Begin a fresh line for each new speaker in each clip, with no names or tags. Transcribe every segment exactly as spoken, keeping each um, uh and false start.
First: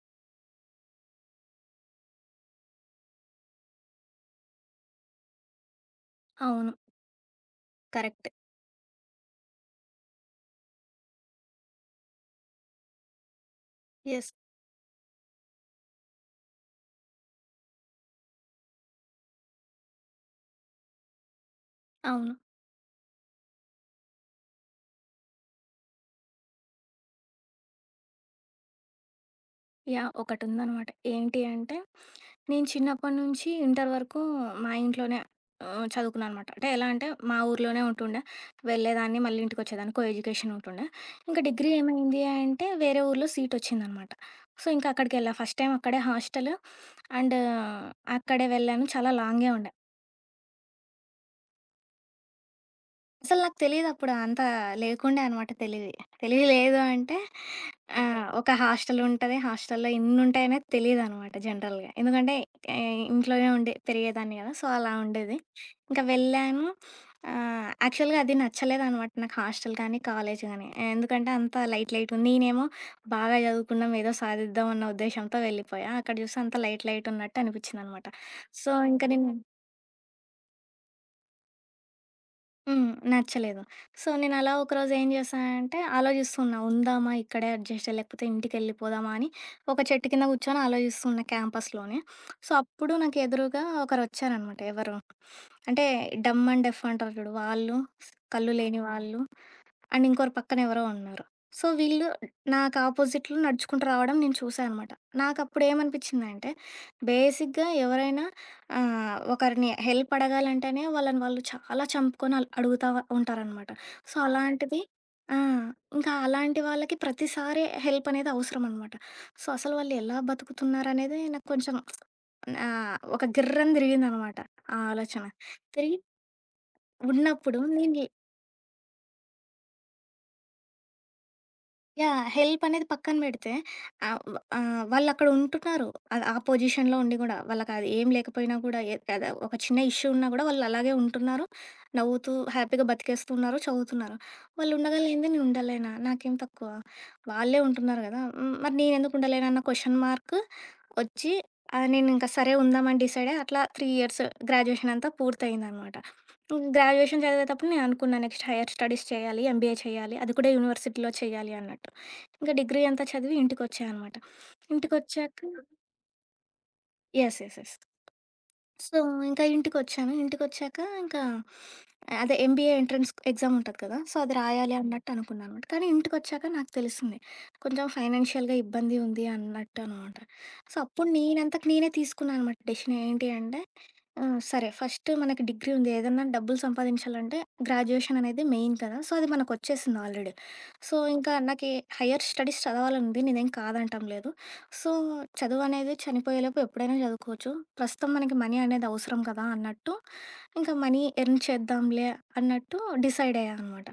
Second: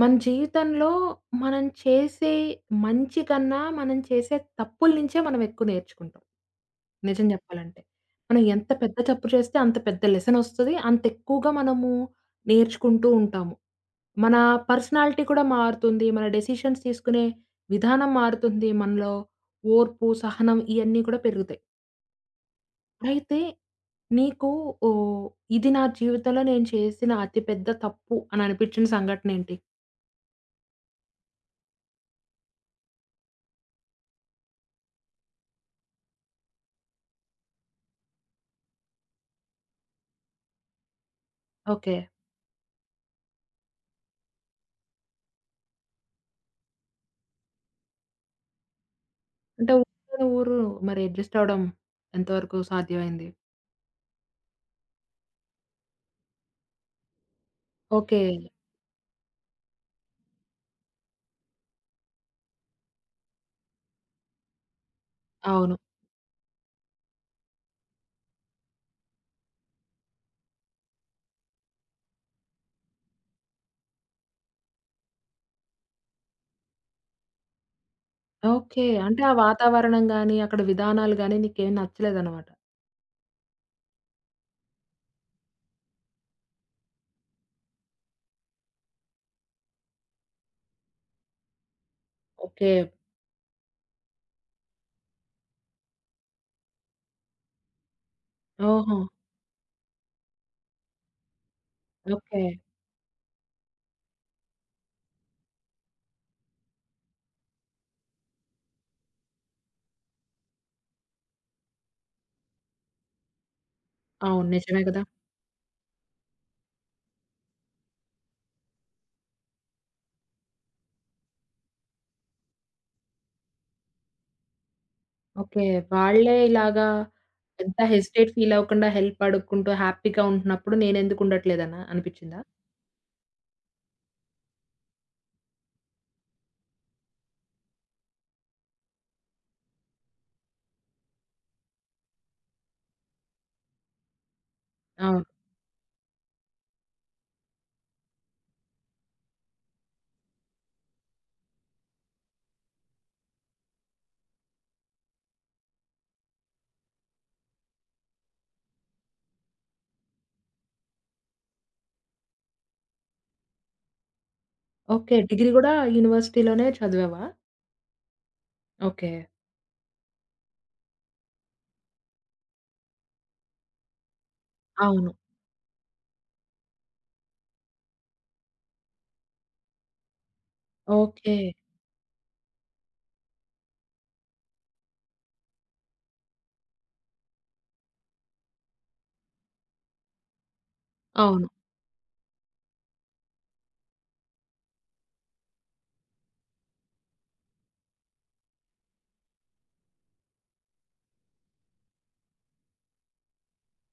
మన జీవితంలో మనం చేసే మంచి కన్నా, మనం చేసే తప్పుల నుంచే మనం ఎక్కువ నేర్చుకుంటాం.
అవును.
నిజం చెప్పాలంటే,
కరెక్ట్.
మనం ఎంత పెద్ద తప్పు చేస్తే అంత పెద్ద లెసన్ ఒస్తది. అంత ఎక్కువగా మనము నేర్చుకుంటూ ఉంటాము.
యెస్.
మన పర్సనాలిటీ కూడా మారుతుంది. మన డెసిషన్స్ తీసుకునే విధానం మారుతుంది. మనలో ఓర్పు, సహనం ఇయన్నీ కూడా పెరుగుతాయి.
అవును.
అయితే నీకు ఓహ్! ఇది నా జీవితంలో నేను చేసిన అతిపెద్ద తప్పు అని అనిపించిన సంఘటనేంటి?
యాహ్! ఒకటుందనమాట. ఏంటి అంటే, నేను చిన్నప్పటి నుంచి ఇంటర్ వరకు మా ఇంట్లోనే ఆహ్, చదువుకున్నా అనమాట. అంటే ఎలా అంటే, మా ఊర్లోనే ఉంటుండే. వెళ్ళేదాన్ని, మళ్ళీ ఇంటికొచ్చేదాన్ని. కో ఎడ్యుకేషన్ ఉంటుండే. ఇంకా డిగ్రీ
ఓకే.
ఏమైంది అంటే, వేరే ఊర్లో సీటొచ్చిందనమాట. సో, ఇంకా అక్కడికెళ్ళా. ఫస్ట్ టైమ్ అక్కడే హాస్టలు. అండ్ అక్కడే వెళ్ళాను. చాలా లాంగే ఉండే.
అంటే ఊరు ఊరు మరి అడ్జస్ట్ అవ్వడం ఎంతవరకు సాధ్యమైంది?
అసలు నాకు తెలీదప్పుడు. అంత లేకుండే అనమాట తెలివి. తెలివి లేదు అంటే
ఓకే.
ఆహ్, ఒక హాస్టల్ ఉంటది. హాస్టల్‌లో ఇన్నుంటాయనేది తెలీదనమాట జనరల్‌గా. ఎందుకంటే ఆహ్, ఇంట్లోనే ఉండి పెరిగేదాన్ని కదా! సో, అలా ఉండేది.
అవును.
ఇంకా వెళ్ళాను. ఆహ్, యాక్చువల్‌గా అది నచ్చలేదనమాట నాకు హాస్టల్ కానీ, కాలేజ్ గానీ. ఎందుకంటే అంత లైట్ లైట్ ఉంది. నేనేమో బాగా చదువుకున్నాం, ఏదో సాధిద్దాం అన్న ఉద్దేశ్యంతో వెళ్ళిపోయా. అక్కడ చూస్తే అంతా లైట్ లైట్ ఉన్నట్టు అనిపించిందనమాట. So,
okay.
ఇంక
అంటే
నేను
ఆ వాతావరణం గాని, అక్కడ విధానాలు గాని నీకేం నచ్చలేదనమాట.
హ్మ్. నచ్చలేదు. సో, నేనలా ఒకరోజు ఏం చేశానంటే, ఆలోచిస్తున్నా ఉందామా ఇక్కడే అడ్జస్ట్ లేకపోతే ఇంటికెళ్ళిపోదామా అని, ఒక చెట్టు కింద కూర్చొని ఆలోచిస్తున్నా క్యాంపస్‌లోనే. So,
okay.
అప్పుడు నాకు ఎదురుగా ఒకరొచ్చారనమాట. ఎవరు అంటే, డమ్ అండ్ డెఫ్ అంటారు చూడు వాళ్ళు, కళ్ళు లేని
ఓహో!
వాళ్ళు, అండ్ ఇంకోరు పక్కన ఎవరో ఉన్నారు. సో, వీళ్ళు
ఓకే.
నాకు ఆపోజిట్‌లో నడుచుకుంటూ రావడం నేను చూసా అనమాట. నాకప్పుడేమనిపించిందంటే, బేసిక్‌గా ఎవరైనా ఆ! ఒకరిని హెల్ప్ అడగాలంటేనే వాళ్ళని వాళ్ళు చాలా చంపుకొని అల్ అడుగుతా వ- ఉంటారనమాట. సో,
అవును. నిజమే
అలాంటిది
కదా!
ఆ! ఇంకా అలాంటి వాళ్ళకి ప్రతిసారి హెల్ప్ అనేది అవసరం అనమాట. సో, అసలు వాళ్ళు ఎలా బతుకుతున్నారనేది నాకు కొంచెం ఆహ్, ఒక గిర్రని తిరిగిందనమాట ఆ ఆలోచన.
ఓకే.
తిరిగి
వాళ్ళే ఇలాగా
ఉన్నప్పుడు
ఎంత
నేను
హెసిటేట్ ఫీల్ అవ్వకుండా హెల్ప్ అడుక్కుంటూ హ్యాపీగా ఉంటున్నప్పుడు నేనెందుకు ఉండట్లేదనా
యాహ్!
అనిపిచ్చిందా?
హెల్పనేది పక్కన పెడితే ఆహ్, వ ఆహ్, వాళ్ళక్కడ ఉంటున్నారు. ఆహ్, ఆ పొజిషన్‌లో ఉండి గూడా. వాళ్ళకది ఏం లేకపోయినా గూడా ఏ కదా! ఒక చిన్న ఇష్యూ ఉన్నా గూడా వాళ్ళలాగే ఉంటున్నారు. నవ్వుతూ, హ్యాపీగా బతికేస్తున్నారు, చదువుతున్నారు. వాళ్ళుండగా
అవును.
లేనిదే నేనుండలేనా? నాకేం తక్కువ? వాళ్ళే ఉంటున్నారు గదా! హ్మ్. మరి నేనెందుకు ఉండలేనన్న క్వెషన్ మార్క్ ఒచ్చి ఆహ్, నేనింక సరే ఉందామని డిసైడయ్యి అట్లా మూడు ఇయర్స్ గ్రాడ్యుయేషన్ అంతా పూర్తయిందనమాట. హ్మ్. గ్రాడ్యుయేషన్ చదివేతప్పుడు నేను అనుకున్నా నెక్స్ట్ హైయర్ స్టడీస్ చేయాలి. ఎంబీఏ చేయాలి. అది కూడా యూనివర్సిటీలో చేయాలి అన్నట్టు. ఇంకా డిగ్రీ అంతా చదివి ఇంటికొచ్చా అనమాట.
ఓకే.
ఇంటికొచ్చాక
డిగ్రీ గూడా యూనివర్సిటీలోనే చదివావా?
Yes. Yes. Yes. So,
okay.
ఇంకా ఇంటికొచ్చాను. ఇంటికొచ్చాక ఇంకా అదే ఎంబీఏ ఎంట్రన్స్ ఎగ్జామ్ ఉంటది కదా! సో, అది రాయాలి
అవును.
అన్నట్టు అనుకున్నా అనమాట. కానీ ఇంటికొచ్చాక నాకు తెలిసింది. కొంచెం ఫైనాన్షియల్‌గా ఇబ్బంది ఉంది అన్నట్టు అనమాట. సో, అప్పుడు
ఓకే.
నేనంతకు నేనే తీసుకున్నా అనమాట డెసిషన్. ఏంటి అంటే ఆ! సరే. ఫస్ట్ మనకి డిగ్రీ ఉంది. ఏదన్నా డబ్బులు సంపాదించాలంటే గ్రాడ్యుయేషన్ అనేది మెయిన్ కదా! సో, అది మనకొచ్చేసింది ఆల్రెడీ. సో, ఇంకా
అవును.
నాకి హైయర్ స్టడీస్ చదవాలనుంది. నేనేం కాదంటం లేదు. సో, చదువనేది చనిపోయేలోపు ఎప్పుడైనా చదువుకోవచ్చు. ప్రస్తుతం మనకి మనీ అనేది అవసరం కదా! అన్నట్టు ఇంకా మనీ ఎర్న్ చేద్దాంలే అన్నట్టు డిసైడ్ అయ్యా అనమాట.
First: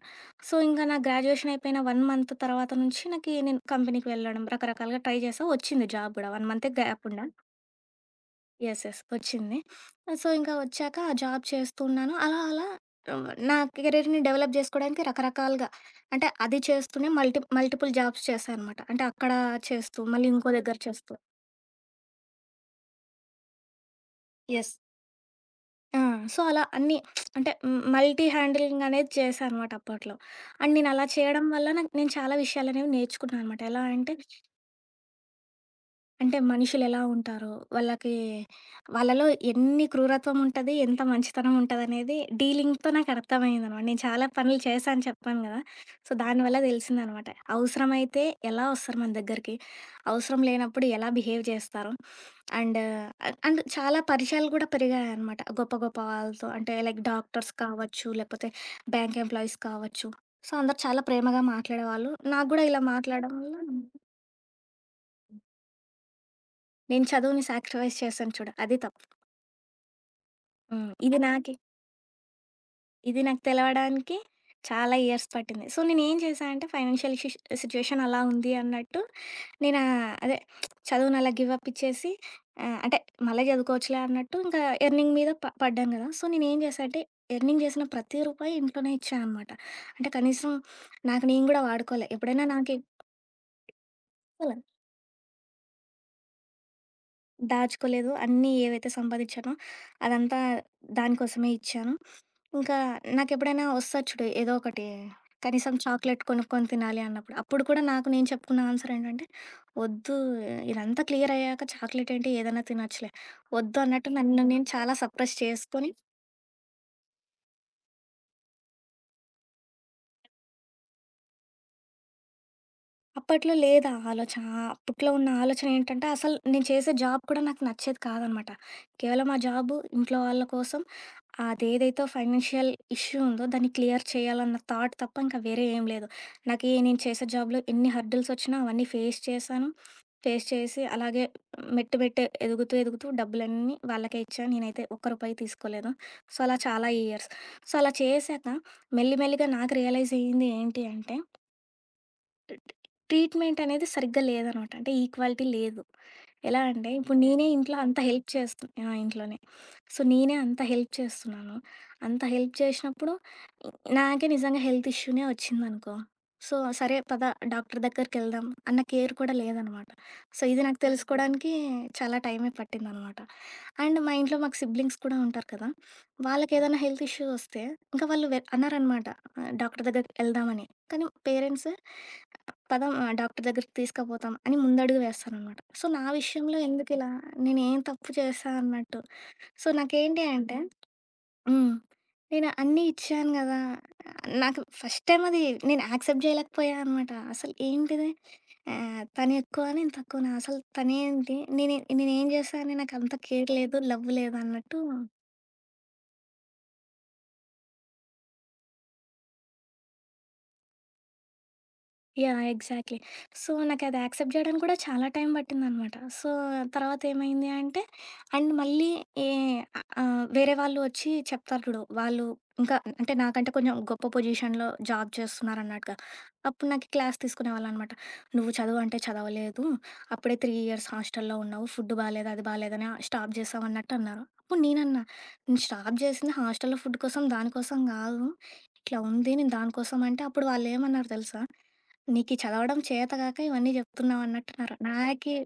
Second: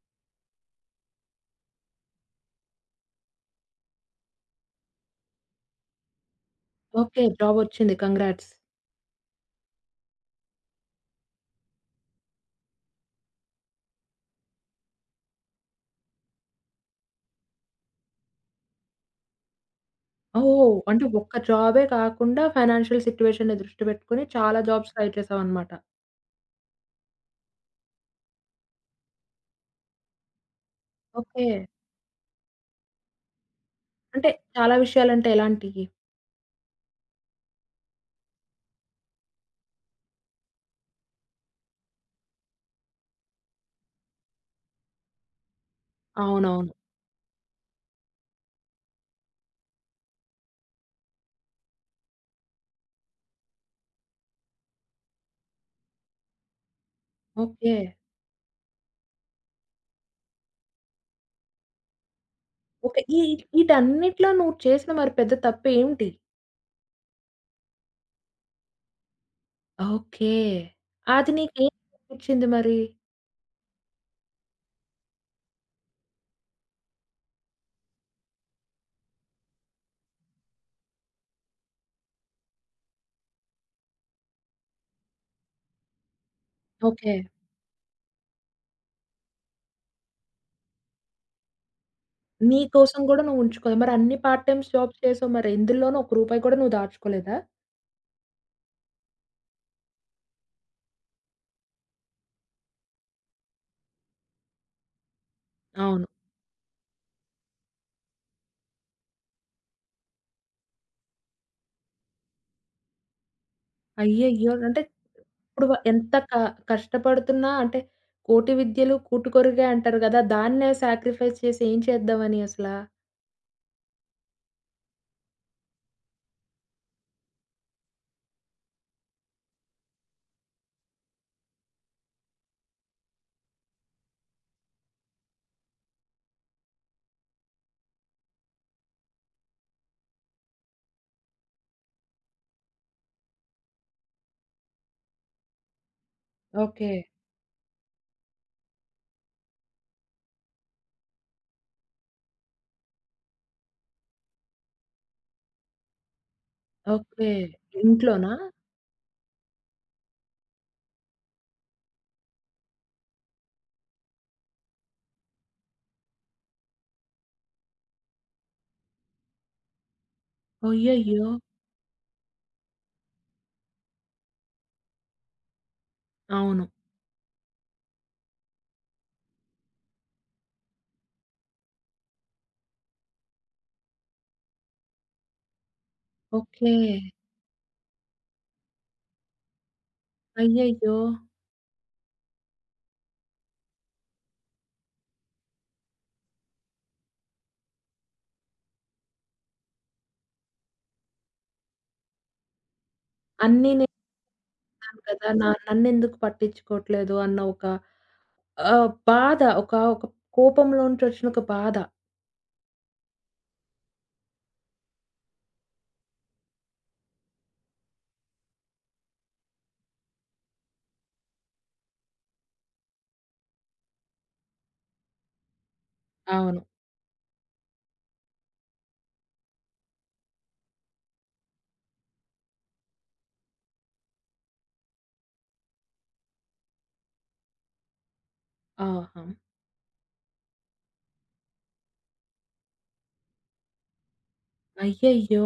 సో, ఇంకా నా గ్రాడ్యుయేషన్ అయిపోయిన ఒక మంత్ తర్వాత నుంచి నాకి నేను కంపెనీకి వెళ్ళడం రకరకాలుగా ట్రై చేశా. వచ్చింది జాబ్ గూడా. ఒక మంతే
ఓకే.
గ్యాపుండా.
జాబొచ్చింది. కంగ్రాట్స్.
యెస్. యెస్. వచ్చింది. సో, ఇంకా వచ్చాక ఆ జాబ్ చేస్తున్నాను. అలా అలా ఆహ్, నా కెరీర్‌ని డెవలప్ జేసుకోవడానికి రకరకాలుగా అంటే అది చేస్తూనే మల్టి మల్టిపుల్ జాబ్స్ చేశా అనమాట. అంటే అక్కడ చేస్తూ, మళ్ళీ ఇంకో
ఓహ్!
దగ్గర
అంటే
చేస్తూ.
ఒక్క జాబే కాకుండా ఫైనాన్షియల్ సిట్యుయేషన్‌ని దృష్టి పెట్టుకొని చాలా
యెస్.
Jobs try చేసావన్నమాట.
ఆ! సో, అలా అన్నీ అంటే మల్టీ హ్యాండిలింగ్ అనేది చేశా అనమాట అప్పట్లో. అండ్ నేను అలా చేయడం
ఓకే.
వల్ల నాకు నేను చాలా విషయాలనేవి నేర్చుకున్నాననమాట. ఎలా అంటే
అంటే చాలా విషయాలంటే ఎలాంటియి?
అంటే మనుషులెలా ఉంటారో, వాళ్ళకి వాళ్ళలో ఎన్ని క్రూరత్వం ఉంటది, ఎంత మంచితనం ఉంటదనేది డీలింగ్‌తో నాకర్థమయిందనమాట. నేను చాలా పనులు చేశా అని చెప్పాను గదా! సో, దానివల్ల
అవునవును.
తెలిసిందనమాట. అవసరమైతే ఎలా ఒస్తారు మన దగ్గరికి, అవసరం లేనప్పుడు ఎలా బిహేవ్ జేస్తారు, అండ్ అండ్ చాలా పరిచయాలు గూడా పెరిగాయనమాట. గొప్ప గొప్ప వాళ్ళతో అంటే లైక్ డాక్టర్స్
ఓకే.
కావచ్చు, లేకపోతే బ్యాంక్ ఎంప్లాయీస్ కావచ్చు. సో, అందరూ చాలా ప్రేమగా మాట్లాడేవాళ్ళు. నాకు గూడా ఇలా
ఓకే. ఈ
మాట్లాడడం వల్ల
ఈటన్నిట్లో నువ్వు చేసిన మరి పెద్ద తప్పేంటి?
నేను చదువుని సాక్రిఫైస్ చేశాను చూడు అది తప్పు.
ఓకే.
హ్మ్. ఇది అది
అది
నాకి
నీకేం నేర్పించింది మరి?
ఇది నాకు తెలవడానికి చాలా ఇయర్స్ పట్టింది. సో, నేనేం చేశా అంటే ఫైనాన్షియల్ సిష్ సిట్యుయేషన్ అలా ఉంది అన్నట్టు నేను ఆహ్, అదే చదువుని అలా గివ్ అప్ ఇచ్చేసి ఆహ్, అంటే మళ్ళీ చదువుకోవచ్చులే అన్నట్టు ఇంకా ఎర్నింగ్ మీద ప పడ్డాను కదా! సో, నేనేం చేశా అంటే
ఓకే.
ఎర్నింగ్ చేసిన ప్రతి రూపాయి ఇంట్లోనే ఇచ్చా అనమాట. అంటే కనీసం నాకు నేను గూడా వాడుకోలే. ఎప్పుడైనా
నీ
నాకు ఇవ్వాలి,
కోసం గూడా నువ్వు ఉంచుకోలేదు. మరి అన్ని పార్ట్ టైమ్స్ జాబ్స్ చేసావు మరి ఎందులోనూ ఒక్క రూపాయి కూడా నువ్వు దాచుకోలేదా?
దాచుకోలేదు. అన్నీ ఏవైతే సంపాదించానో అదంతా దానికోసమే ఇచ్చాను. ఇంకా నాకెప్పుడైనా వస్తది చూడు ఏదో ఒకటి. కనీసం
అవును.
చాక్లెట్ కొనుక్కొని తినాలి అన్నప్పుడు. అప్పుడు కూడా నాకు నేను చెప్పుకున్న ఆన్సర్ ఏంటంటే, "వద్దు ఇదంతా క్లియర్ అయ్యాక చాక్లెట్ ఏంటి ఏదైనా తినొచ్చులే." వద్దు అన్నట్టు నన్ను
అయ్యయ్యో!
నేను
అంటే
చాలా సప్రెస్
ఇప్పుడు వ
చేసుకొని
ఎంత క కష్టపడుతున్నా అంటే, కోటి విద్యలు కూటుకొరిగే అంటారు గదా! దాన్నే సాక్రిఫైస్ చేసి ఏం చేద్దామని అసలా?
అప్పట్లో లేదు ఆ ఆలోచన. ఆ అప్పట్లో ఉన్న ఆలోచన ఏంటంటే అసలు నేను చేసే జాబ్ కూడా నాకు నచ్చేది కాదనమాట. కేవలం ఆ జాబు ఇంట్లో వాళ్ళ కోసం అదేదైతే ఫైనాన్షియల్ ఇష్యూ ఉందో దాన్ని క్లియర్ చేయాలన్న థాట్ తప్ప ఇంకా వేరే ఏం లేదు. నాకీ నేను చేసే జాబ్‌లో ఎన్ని హర్డిల్స్ వచ్చినా అవన్నీ ఫేస్ చేశాను. ఫేస్ చేసి అలాగే మెట్టు మెట్టు ఎదుగుతూ, ఎదుగుతూ డబ్బులన్నీ వాళ్ళకే ఇచ్చాను. నేనైతే ఒక్క రూపాయి తీసుకోలేదు. సో, అలా చాలా
ఓకే.
ఇయర్స్. సో, అలా చేశాక మెల్లి మెల్లిగా నాకు రియలైజ్ అయ్యింది ఏంటి అంటే ట్రీట్మెంట్ అనేది సరిగ్గా లేదనమాట. అంటే ఈక్వాలిటీ లేదు. ఎలా అంటే ఇప్పుడు
ఓకే.
నేనే ఇంట్లో అంత హెల్ప్
ఇంట్లోనా?
చేస్తు ఆ! ఇంట్లోనే. సో, నేనే అంత హెల్ప్ చేస్తున్నాను. అంత హెల్ప్ చేసినప్పుడు నాకే నిజంగా హెల్త్ ఇష్యూనే వచ్చిందనుకో, సో, సరే పద డాక్టర్ దగ్గరికెళ్దాం అన్న కేర్ కూడా లేదనమాట. సో, ఇది నాకు ఓకే.
అయ్యయ్యో!
తెలుసుకోవడానికి చాలా టైమే పట్టిందనమాట. అండ్ మా ఇంట్లో మాకు సిబ్లింగ్స్ కూడా ఉంటారు కదా!
అవును.
వాళ్ళకేదైనా హెల్త్ ఇష్యూ వస్తే, ఇంకా వాళ్ళు వె అన్నారనమాట ఆహ్, డాక్టర్ దగ్గరికి వెళ్దామని. కానీ పేరెంట్స్ పదం ఆహ్, డాక్టర్ దగ్గరికి తీసుకుపోతాం అని ముందడుగు వేస్తారనమాట. సో, నా విషయంలో
ఓకే.
ఎందుకిలా? నేనేం తప్పు చేశా అన్నట్టు. సో, నాకేంటి అంటే
అయ్యయ్యో!
హ్మ్. నేను అన్నీ ఇచ్చాను గదా! నాకు ఫస్ట్ టైమ్ అది నేను యాక్సెప్ట్ జేయలేకపోయా అనమాట. అసలు ఏంటిది ఆహ్, తను ఎక్కువ నేను తక్కువనా? అసలు తనేంటి? నేనే నేనేం జేశా అని నాకంత కేర్
అన్నీ
లేదు, లవ్ లేదన్నట్టు
నేన్నాను కదా! నా నన్నెందుకు పట్టించుకోవట్లేదు అన్న ఒక ఆహ్, బాధ, ఒక, ఒక కోపంలోంచొచ్చిన ఒక బాధ.
యాహ్! ఎగ్జాక్ట్‌లీ. సో, నాకది యాక్సెప్ట్ జేయడానికి కూడా చాలా టైం పట్టిందనమాట. సో, తర్వాత ఏమైంది అంటే అండ్ మళ్ళీ ఏ ఆహ్, వేరే వాళ్ళు వచ్చి చెప్తారు చూడు. వాళ్ళు ఇంకా అంటే నాకంటే కొంచెం గొప్ప పొజిషన్‌లో జాబ్ చేస్తున్నారన్నట్టుగా.
అవును.
అప్పుడు నాకు క్లాస్ తీసుకునేవాళ్ళనమాట. "నువ్వు చదువంటే చదవలేదు. అప్పుడే మూడు ఇయర్స్ హాస్టల్‌లో ఉన్నావు. ఫుడ్ బాలేదు, అది బాలేదని స్టాప్ జేసావు" అన్నట్టు అన్నారు. అప్పుడు నేనన్నా, "నేను స్టాప్ జేసింది హాస్టల్‌లో ఫుడ్ కోసం, దానికోసం గాదు. ఇట్లా
ఆహా!
ఉంది. నేను దానికోసం" అంటే అప్పుడు వాళ్ళేమన్నారు తెలుసా? నీకు ఈ చదవడం చేతగాక ఇవన్నీ చెప్తున్నావు అన్నట్టున్నారు. నాకి
అయ్యయ్యో!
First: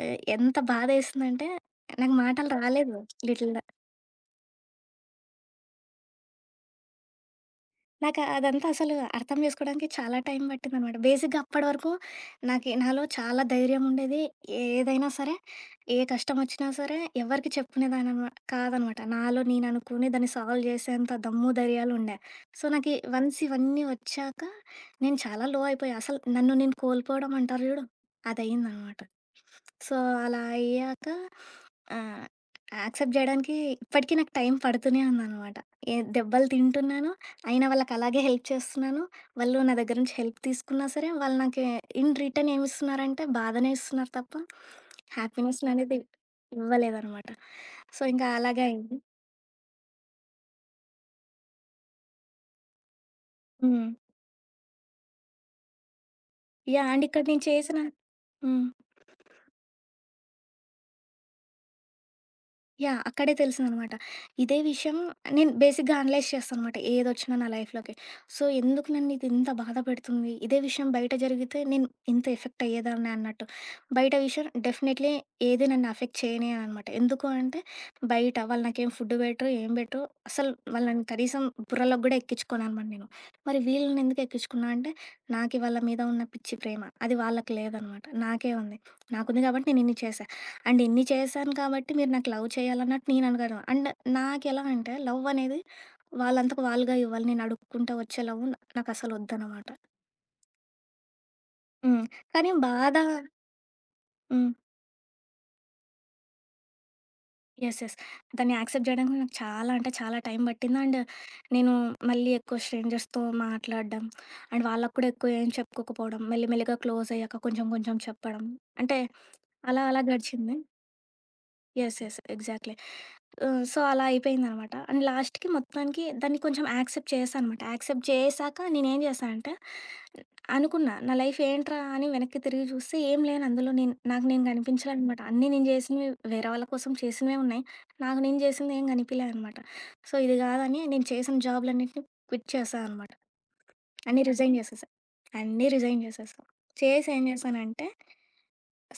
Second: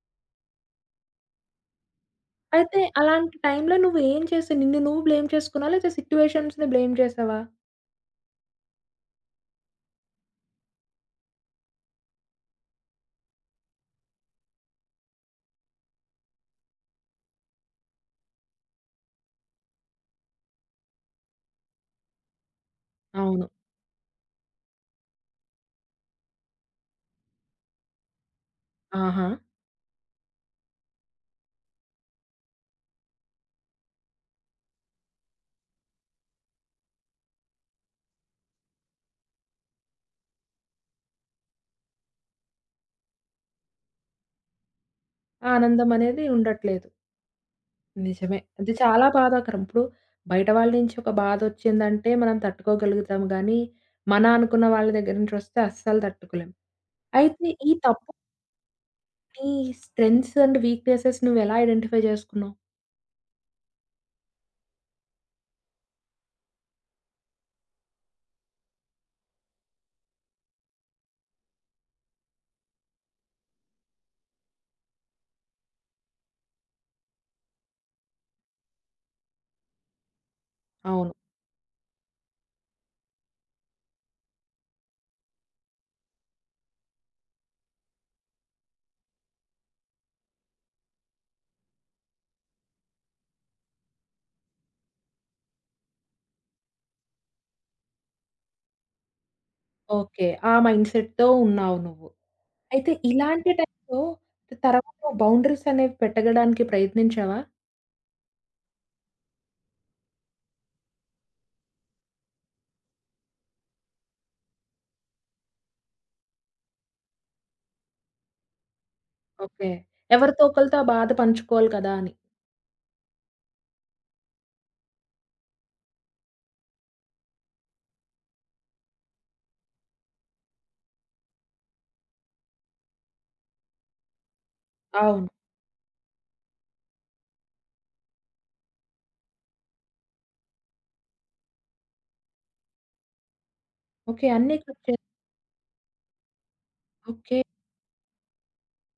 ఆహ్, ఎంత బాధేసిందంటే నాకు మాటలు
అయితే
రాలేదు.
అలాంటి
లిటిల్
టైంలో నువ్వేం చేసావు? నిన్ను నువ్వు బ్లేమ్ చేసుకున్నావా? లేతే సిట్యుయేషన్స్‌ని బ్లేమ్ చేసావా?
నాకు అదంతా అసలు అర్థం చేసుకోవడానికి చాలా టైం పట్టిందనమాట. బేసిక్‌గా అప్పటి వరకు నాకి నాలో చాలా ధైర్యం ఉండేది. ఏదైనా సరే, ఏ కష్టం వచ్చినా సరే ఎవరికీ చెప్పుకునేదాన్ననమా కాదనమాట. నాలో నేను అనుకుని దాన్ని సాల్వ్ చేసేంత దమ్ము, ధైర్యాలు ఉండే. సో, నాకి వన్స్
అవును.
ఇవన్నీ వచ్చాక నేను చాలా లో అయిపోయా. అసలు నన్ను నేను కోల్పోవడం అంటారు చూడు, అదయిందనమాట.
ఆహా!
సో, అలా అయ్యాక ఆహ్, యాక్సెప్ట్ జేయడానికి ఇప్పటికీ నాకు టైం పడుతూనే ఉందనమాట. ఏ దెబ్బలు తింటున్నాను. అయినా వాళ్ళకి అలాగే హెల్ప్ చేస్తున్నాను. వాళ్ళు నా దగ్గర నుంచి హెల్ప్ తీసుకున్నా సరే, వాళ్ళు నాకు ఇన్ రిటర్న్ ఏమిస్తున్నారంటే బాధనే ఇస్తున్నారు తప్ప,
ఆ ఆనందం
హ్యాపీనెస్‌ననేది
అనేది ఉండట్లేదు.
ఇవ్వలేదనమాట. సో, ఇంకా
నిజమే.
అలాగే
అది
అయింది.
చాలా బాధాకరం. ఇప్పుడు బయట వాళ్ళ నుంచి ఒక బాధొచ్చిందంటే మనం తట్టుకోగలుగుతాం గానీ,
హ్మ్.
మన అనుకున్న వాళ్ళ దగ్గర నుంచి వస్తే అస్సలు తట్టుకోలేం.
యాహ్! అండ్ ఇక్కడ నేను
అయితే ఈ
చేసిన
తప్పు
హ్మ్.
నీ స్ట్రెంగ్త్స్ అండ్ వీక్‌నెసెస్ నువ్వెలా ఐడెంటిఫై చేసుకున్నావు?
యాహ్! అక్కడే తెలిసిందనమాట. ఇదే విషయం నేను బేసిక్‌గా అనలైజ్ చేస్తాననమాట. ఏదొచ్చినా నా లైఫ్‌లోకి. సో, ఎందుకు నన్నిది ఇంత బాధ పెడుతుంది? ఇదే విషయం బయట జరిగితే నేను ఇంత ఎఫెక్ట్ అయ్యేదాన్నా అన్నట్టు. బయట విషయం డెఫినెట్లీ ఏది నన్ను ఎఫెక్ట్ చేయనేయదనమాట. ఎందుకు అంటే బయట వాళ్ళు నాకేం ఫుడ్ పెట్టరు, ఏం పెట్టరు. అసలు వాళ్ళని
అవును.
కనీసం బుర్రలోకి గూడా ఎక్కించుకోననమాట నేను. మరి వీళ్ళని ఎందుకు ఎక్కించుకున్నా అంటే నాకి వాళ్ళ మీద ఉన్న పిచ్చి ప్రేమ. అది వాళ్ళకి లేదనమాట. నాకే ఉంది. నాకుంది కాబట్టి నేనిన్ని చేశా. అండ్ ఇన్ని చేశాను కాబట్టి మీరు నాకు లవ్ చేయాలన్నట్టు నేను అనగను. అండ్ నాకెలా అంటే లవ్ అనేది వాళ్ళంతకు వాళ్ళుగా ఇవ్వాలి. నేను అడుక్కుంటూ వచ్చే లవ్ నా- నాకు అసలు వద్దనమాట.
ఓకే. ఆ మైండ్‌సెట్‌తో ఉన్నావు
హ్మ్.
నువ్వు.
కానీ
అయితే
బాధ
ఇలాంటి టైంలో
హ్మ్.
తర్వాత నువ్వు బౌండరీస్ అనేవి పెట్టగడానికి ప్రయత్నించావా?
యెస్. యెస్. దాన్ని యాక్సెప్ట్ చేయడానికి నాకు చాలా అంటే చాలా టైం పట్టింది. అండ్ నేను మళ్ళీ ఎక్కువ స్ట్రేంజర్స్‌తో మాట్లాడడం, అండ్ వాళ్ళకి కూడా ఎక్కువ ఏం చెప్పుకోకపోవడం, మెల్లిమెల్లిగా క్లోజ్ అయ్యాక కొంచెం కొంచెం చెప్పడం. అంటే
ఓకే.
అలా అలా
ఎవరితో
గడిచింది.
ఒకళ్ళతో ఆ బాధ పంచుకోవాలి కదా!
యెస్.
అని.
యెస్. ఎగ్జాక్ట్‌లీ. ఆహ్, సో, అలా అయిపోయిందనమాట. అండ్ లాస్ట్‌కి మొత్తానికి దాన్ని కొంచెం యాక్సెప్ట్ చేశా అనమాట. యాక్సెప్ట్ చేశాక నేనేం చేశా అంటే, అనుకున్నా నా లైఫ్ ఏంట్రా అని వెనక్కి తిరిగి చూస్తే ఏం లేను అందులో నేను. నాకు నేను కనిపించలేదనమాట.
అవును.
అన్నీ నేను చేసినవి వేరే వాళ్ళ కోసం చేసినవే ఉన్నాయి. నాకు నేను చేసింది ఏం కనిపియలే అనమాట. సో, ఇది కాదని నేను చేసిన జాబులన్నిటిని క్విట్ చేశా అనమాట. అన్నీ
ఓకే.
రిజైన్
అన్నీ కట్
చేసేసా.
చేసావు.
అన్నీ రిజైన్ చేసేసా. చేసి ఏం
ఓకే.
చేశానంటే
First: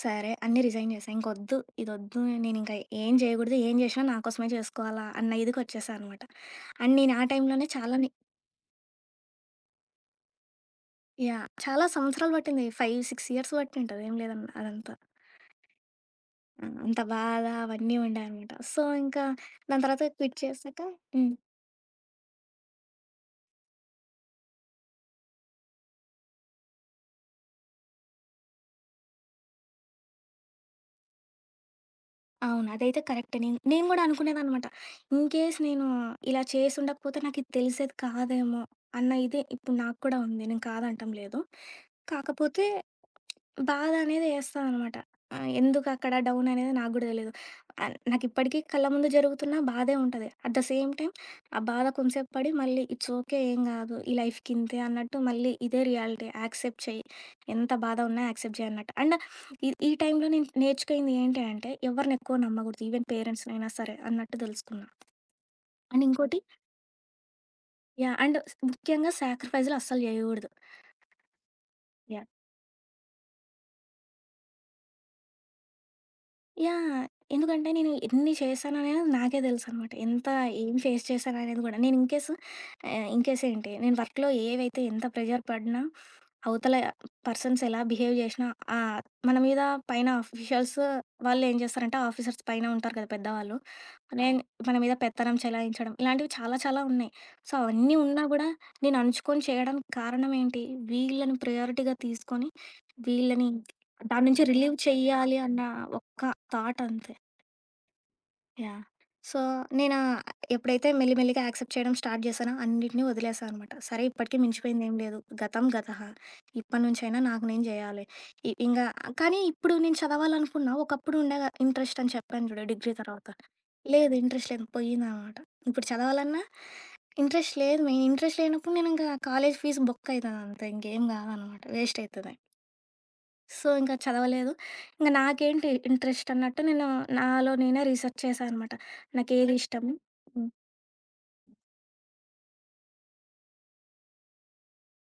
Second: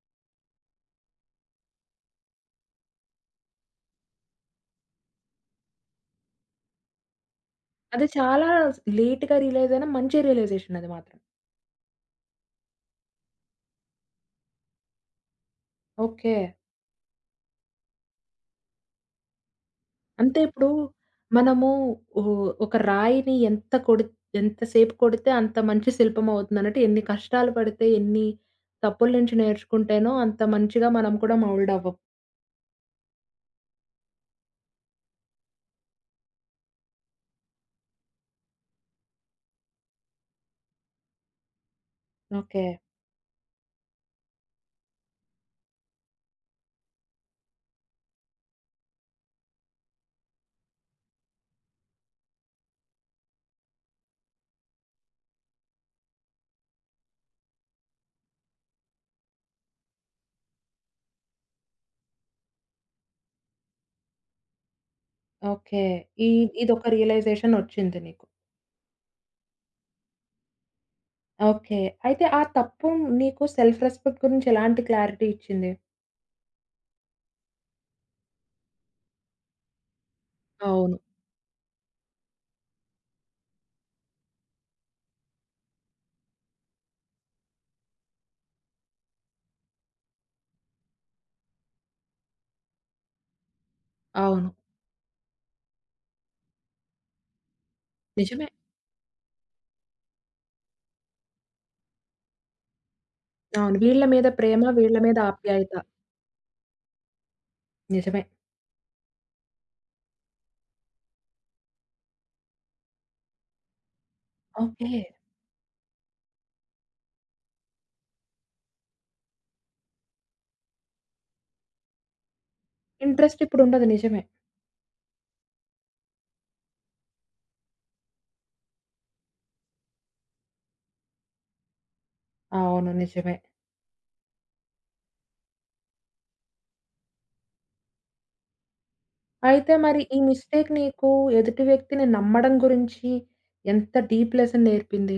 సరే. అన్నీ రిజైన్ చేశా. ఇంకొద్దు, ఇదొద్దు నేనింకా ఏం చేయకూడదు, ఏం చేసినా నా కోసమే చేసుకోవాలా అన్న ఇదికొచ్చేసా అనమాట. అండ్ నేను ఆ టైంలోనే చాలా
అది
ని
చాలా లేట్‌గా రియలైజ్ అయిన మంచి రియలైజేషన్ అది మాత్రం.
యాహ్! చాలా సంవత్సరాలు పట్టింది. ఐదు, ఆరు ఇయర్స్ పట్టింటది. ఏం లేదన్ అదంతా.
ఓకే.
ఆ! అంత బాధ అవన్నీ ఉండే అనమాట. సో, ఇంకా దాని తర్వాత క్విట్
అంతే ఇప్పుడు
చేశాక హ్మ్.
మనము ఓ ఒక రాయిని ఎంత కొడి ఎంత సేపు కొడితే అంత మంచి శిల్పం అవుతుందన్నట్టు ఎన్ని కష్టాలు పడితే, ఎన్ని తప్పుల నుంచి నేర్చుకుంటేనో అంత మంచిగా మనం కూడా మౌల్డ్ అవ్వం.
అవును. అదైతే కరెక్టే. నేను నేను గూడా అనుకునేదాన్నమాట. ఇన్‌కేస్ నేను ఇలా చేసుండకపోతే నాకిది తెలిసేది కాదేమో అన్న ఇది ఇప్పుడు నాకు కూడా ఉంది. నేను కాదంటం లేదు.
ఓకే.
కాకపోతే బాధ అనేది ఏస్తామనమాట. ఆహ్, ఎందుకక్కడ డౌన్ అనేది నాకు గూడా తెలీదు. ఆహ్, నాకిప్పటికీ కళ్ళ ముందు జరుగుతున్న బాధే ఉంటది. అట్ ద సేమ్ టైమ్ ఆ బాధ కొంసేపు పడి మళ్ళీ ఇట్స్ ఓకే. ఏం గాదు. ఈ లైఫ్‌కింతే అన్నట్టు మళ్ళీ ఇదే రియాలిటీ. యాక్సెప్ట్ చెయ్యి. ఎంత బాధ ఉన్నా యాక్సెప్ట్ చెయ్యి అన్నట్టు. అండ్ ఈ ఈ టైంలో నేను నేర్చుకుంది ఏంటి అంటే ఎవరిని ఎక్కువ నమ్మగూడదు. ఈవెన్ పేరెంట్స్‌నైనా సరే అన్నట్టు దెలుసుకున్నా.
ఓకే.
అండ్
ఈ
ఇంకోటి
ఇదొక రియలైజేషన్ వచ్చింది
యాహ్!
నీకు.
అండ్ ముఖ్యంగా సాక్రిఫైస్‌లు అస్సలు జేయగూడదు.
ఓకే. అయితే
యాహ్!
ఆ తప్పు నీకు సెల్ఫ్ రెస్పెక్ట్ గురించి ఎలాంటి క్లారిటీ ఇచ్చింది?
యాహ్! ఎందుకంటే నేను ఎన్ని చేశాననేది నాకే తెలుసనమాట. ఎంత ఏం
అవును.
ఫేస్ చేశాననేది గూడా. నేను ఇన్‌కేస్ ఆహ్, ఇన్‌కేస్ ఏంటి నేను వర్క్‌లో ఏవైతే ఎంత ప్రెషర్ పడినా, అవతల పర్సన్స్ ఎలా బిహేవ్ జేసినా ఆహ్, మన మీద పైన అఫీషియల్స్ వాళ్ళేం జేస్తారంటే, ఆఫీసర్స్ పైన ఉంటారు కదా పెద్దవాళ్ళు. నేను అవును.
అవును.
మన మీద పెత్తనం చెలాయించడం ఇలాంటివి చాలా చాలా ఉన్నాయి. సో, అవన్నీ ఉన్నా
నిజమే.
గూడా నేను అణుచుకొని చేయడానికి కారణం ఏంటి? వీళ్ళని ప్రయారిటీగా తీసుకొని, వీళ్ళని
అవును. వీళ్ళ
దాని
మీద
నుంచి
ప్రేమ,
రిలీవ్
వీళ్ళ మీద
చెయ్యాలి అన్న
ఆప్యాయత.
ఒక్క థాట్ అంతే.
నిజమే.
యాహ్! సో, నేనా ఎప్పుడైతే మెల్లిమెల్లిగా యాక్సెప్ట్ చేయడం స్టార్ట్ చేశానో అన్నిటిని వదిలేసా అనమాట. సరే ఇప్పటికి
ఓకే.
మించిపోయిందేం లేదు. గతం గతః. ఇప్పటినుంచైనా నాకు నేను జేయాలి. ఇ ఇంగా కానీ ఇప్పుడు నేను చదవాలనుకున్నా ఒకప్పుడు ఉండే ఇంట్రెస్ట్ అని చెప్పాను చూడు డిగ్రీ తర్వాత.
ఇంట్రెస్ట్ ఇప్పుడుండదు
లేదు
నిజమే.
ఇంట్రెస్ట్ లేదు పోయిందనమాట. ఇప్పుడు చదవాలన్నా ఇంట్రెస్ట్ లేదు మెయిన్. ఇంట్రెస్ట్ లేనప్పుడు నేనింకా కాలేజ్ ఫీజు బొక్కయితదంతే ఇంకేం గాదనమాట. వేస్ట్ అయితది.
అవును. నిజమే.
సో, ఇంక చదవలేదు. ఇంక నాకేంటి ఇంట్రెస్ట్ అన్నట్టు నేను నాలో నేనే రీసెర్చ్ చేశా అనమాట. నాకేది
అయితే
ఇష్టము
మరి ఈ
హ్మ్.
మిస్టేక్ నీకు ఎదుటి వ్యక్తిని నమ్మడం గురించి ఎంత డీప్ లెసన్ నేర్పింది?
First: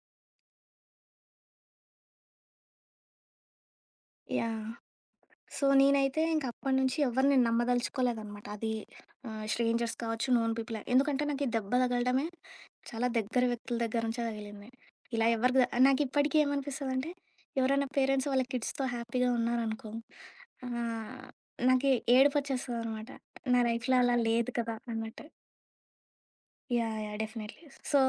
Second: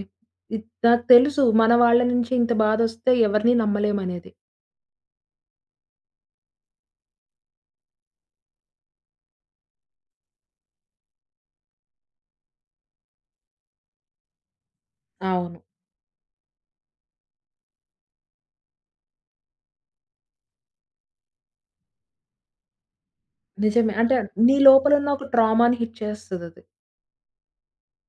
ఇద్ నాకు తెలుసు మన వాళ్ళ నుంచి ఇంత బాధొస్తే ఎవరిని నమ్మలేమనేది.
యాహ్! సో, నేనైతే ఇంక అప్పటినుంచి ఎవరిని నేను నమ్మదలుచుకోలేదనమాట. అది ఆహ్, స్ట్రేంజర్స్ కావచ్చు, నోన్ పీపులే. ఎందుకంటే నాకు ఈ దెబ్బ తగలడమే చాలా దగ్గర వ్యక్తుల దగ్గర నుంచే తగిలింది. ఇలా ఎవరికి
అవును.
ద నాకిప్పటికి ఏమనిపిస్తదంటే, ఎవరైనా పేరెంట్స్ వాళ్ళ కిడ్స్‌తో హ్యాపీగా ఉన్నారనుకో, ఆహ్, నాకి ఏడుపొచ్చేస్తదనమాట. నా
నిజమే.
లైఫ్‌లో అలా
అంటే
లేదు
నీ
కదా!
లోపలున్న
అన్నట్టు.
ఒక ట్రామాని హిట్ చేస్తదది.
యాహ్! యాహ్! డెఫినెట్‌లీ. సో,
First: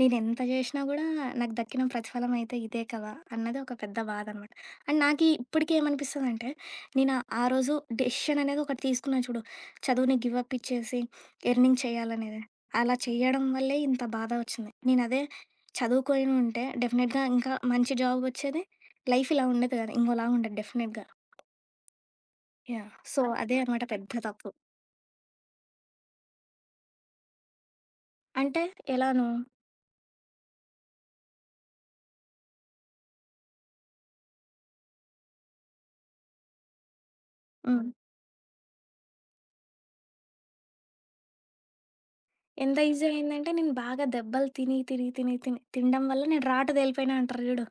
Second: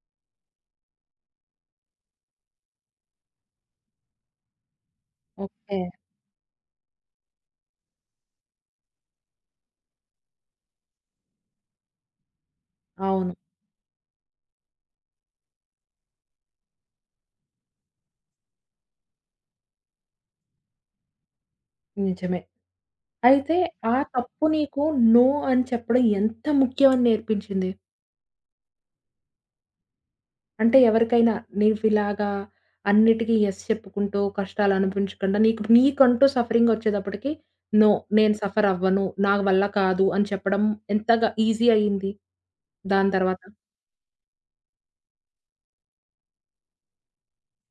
నేనెంత జేషినా గూడా నాకు దక్కిన ప్రతిఫలం అయితే ఇదే కదా! అన్నది ఒక పెద్ద బాధనమాట. అండ్ నాకీ ఇప్పటికి
ఓకే.
ఏమనిపిస్తదంటే, నేను ఆ ఆ రోజు డెసిషన్ అనేది ఒకటి తీసుకున్నా చూడు, చదువుని గివ్ అప్ ఇచ్చేసి ఎర్నింగ్ చేయాలనేది. అలా
అవును.
చెయ్యడం వల్లే ఇంత బాధ వచ్చింది. నేనదే చదువుకొని ఉంటే డెఫినెట్‌గా ఇంకా మంచి జాబొచ్చేది. లైఫ్ ఇలా ఉండేది గాదు. ఇంకోలా ఉండేది డెఫినెట్‌గా.
నిజమే.
యాహ్! సో, అదే
అయితే
అంతే అనమాట
ఆ
మరి. పెద్ద
తప్పు
తప్పు.
నీకు నో అని చెప్పడం ఎంత ముఖ్యం అని నేర్పించింది?
అంటే ఎలానూ
అంటే ఎవరికైనా నువ్విలాగా అన్నిటికి యెస్ చెప్పుకుంటూ కష్టాలు అనిపించకుండా నీకు నీకంటూ సఫరింగ్ వచ్చేటప్పటికి,
హ్మ్.
నో నేను సఫర్ అవ్వను. నా వల్ల కాదు అని చెప్పడం ఎంతగా ఈజీ అయింది?
ఎంత ఈజీ
దాని తర్వాత?
అయిందంటే నేను బాగా దెబ్బలు తిని, తిని, తిని, తిని తినడం వల్ల నేను రాటు తేలిపోయినా అంటారు చూడు.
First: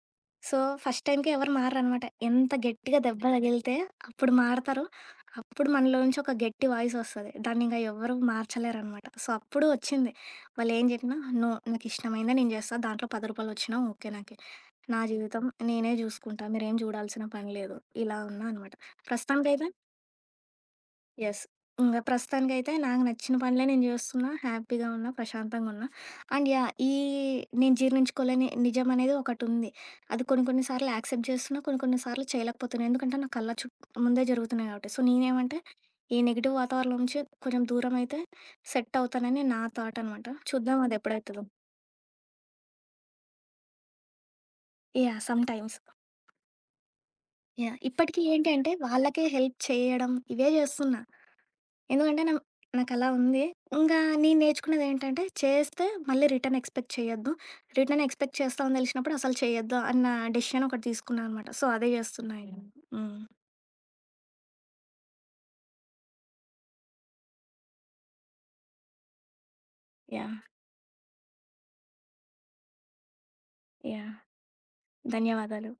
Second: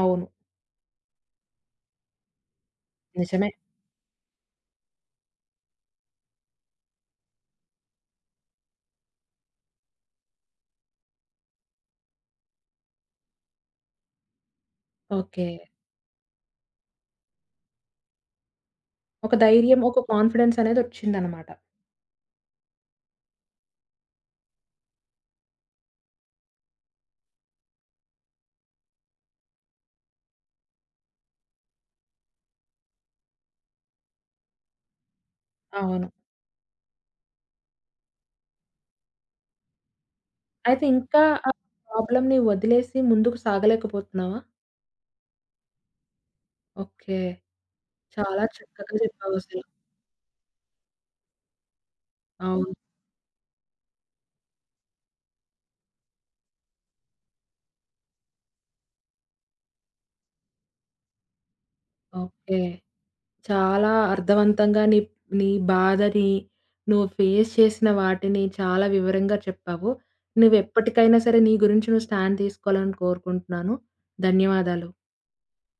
అవును.
సో, ఫస్ట్ టైమ్‌కి ఎవరు మారరనమాట. ఎంత గట్టిగా దెబ్బ
నిజమే.
తగిలితే అప్పుడు మారతారు. అప్పుడు మనలోంచి ఒక గట్టి వాయిస్ వస్తది. దాన్నింక ఎవ్వరు మార్చలేరనమాట. సో, అప్పుడు వచ్చింది. వాళ్ళేం చెప్పినా నో నాకిష్టమైందే నేను చేస్తా. దాంట్లో రూ. పది వచ్చినా ఓకే నాకి. నా జీవితం
ఓకే.
నేనే చూసుకుంటా. మీరేం చూడాల్సిన పని లేదు. ఇలా ఉన్నా అనమాట.
ఒక
ప్రస్తుతానికైతే
ధైర్యం, ఒక కాన్ఫిడెన్స్ అనేది
యెస్.
వచ్చిందన్నమాట.
ఇంగ ప్రస్తుతానికైతే నాకు నచ్చిన పనులే నేను జేస్తున్నా. హ్యాపీగా ఉన్నా, ప్రశాంతంగా ఉన్నా. And yeah! ఈ నేను జీర్ణించుకోలేని నిజం అనేది ఒకటుంది. అది కొన్ని కొన్ని సార్లు యాక్సెప్ట్ జేస్తున్నా, కొన్ని కొన్ని సార్లు చేయలేకపోతున్నా. ఎందుకంటే నా కళ్ళ చుట్ ముందే జరుగుతున్నాయి కాబట్టి. సో, నేనేమంటే
అవును.
ఈ నెగెటివ్ వాతావరణం నుంచి కొంచెం దూరమైతే సెట్ అవుతానని నా థాట్ అనమాట. చూద్దాం
అయితే
అది
ఇంకా
ఎప్పుడైతదో.
ఆ ప్రాబ్లమ్‌ని వదిలేసి ముందుకు సాగలేకపోతున్నావా?
Yeah! Some times.
Okay.
Yeah! ఇప్పటికి
చాలా
ఏంటి అంటే
చక్కగా
వాళ్ళకే హెల్ప్
చెప్పావసలు.
చేయడం ఇవే జేస్తున్నా. ఎందుకంటే నా
అవును.
నాకలా ఉంది. ఇంకా నేను నేర్చుకున్నదేంటంటే, చేస్తే మళ్ళీ రిటర్న్ ఎక్స్‌పెక్ట్ చేయొద్దు. రిటర్న్ ఎక్స్‌పెక్ట్ చేస్తామని తెలిసినప్పుడు అసలు చేయొద్దు అన్న డెసిషన్ ఒకటి తీసుకున్నా అనమాట. సో, అదే చేస్తున్నా.
ఓకే.
హ్మ్. హ్మ్.
చాలా అర్థవంతంగా నీ నీ బాధని, నువ్వు ఫేస్ చేసిన వాటిని చాలా వివరంగా చెప్పావు.
యాహ్!
నువ్వెప్పటికైనా సరే నీ గురించి నువ్వు స్టాండ్ తీసుకోవాలని కోరుకుంటున్నాను.
యాహ్!
ధన్యవాదాలు.
ధన్యవాదాలు.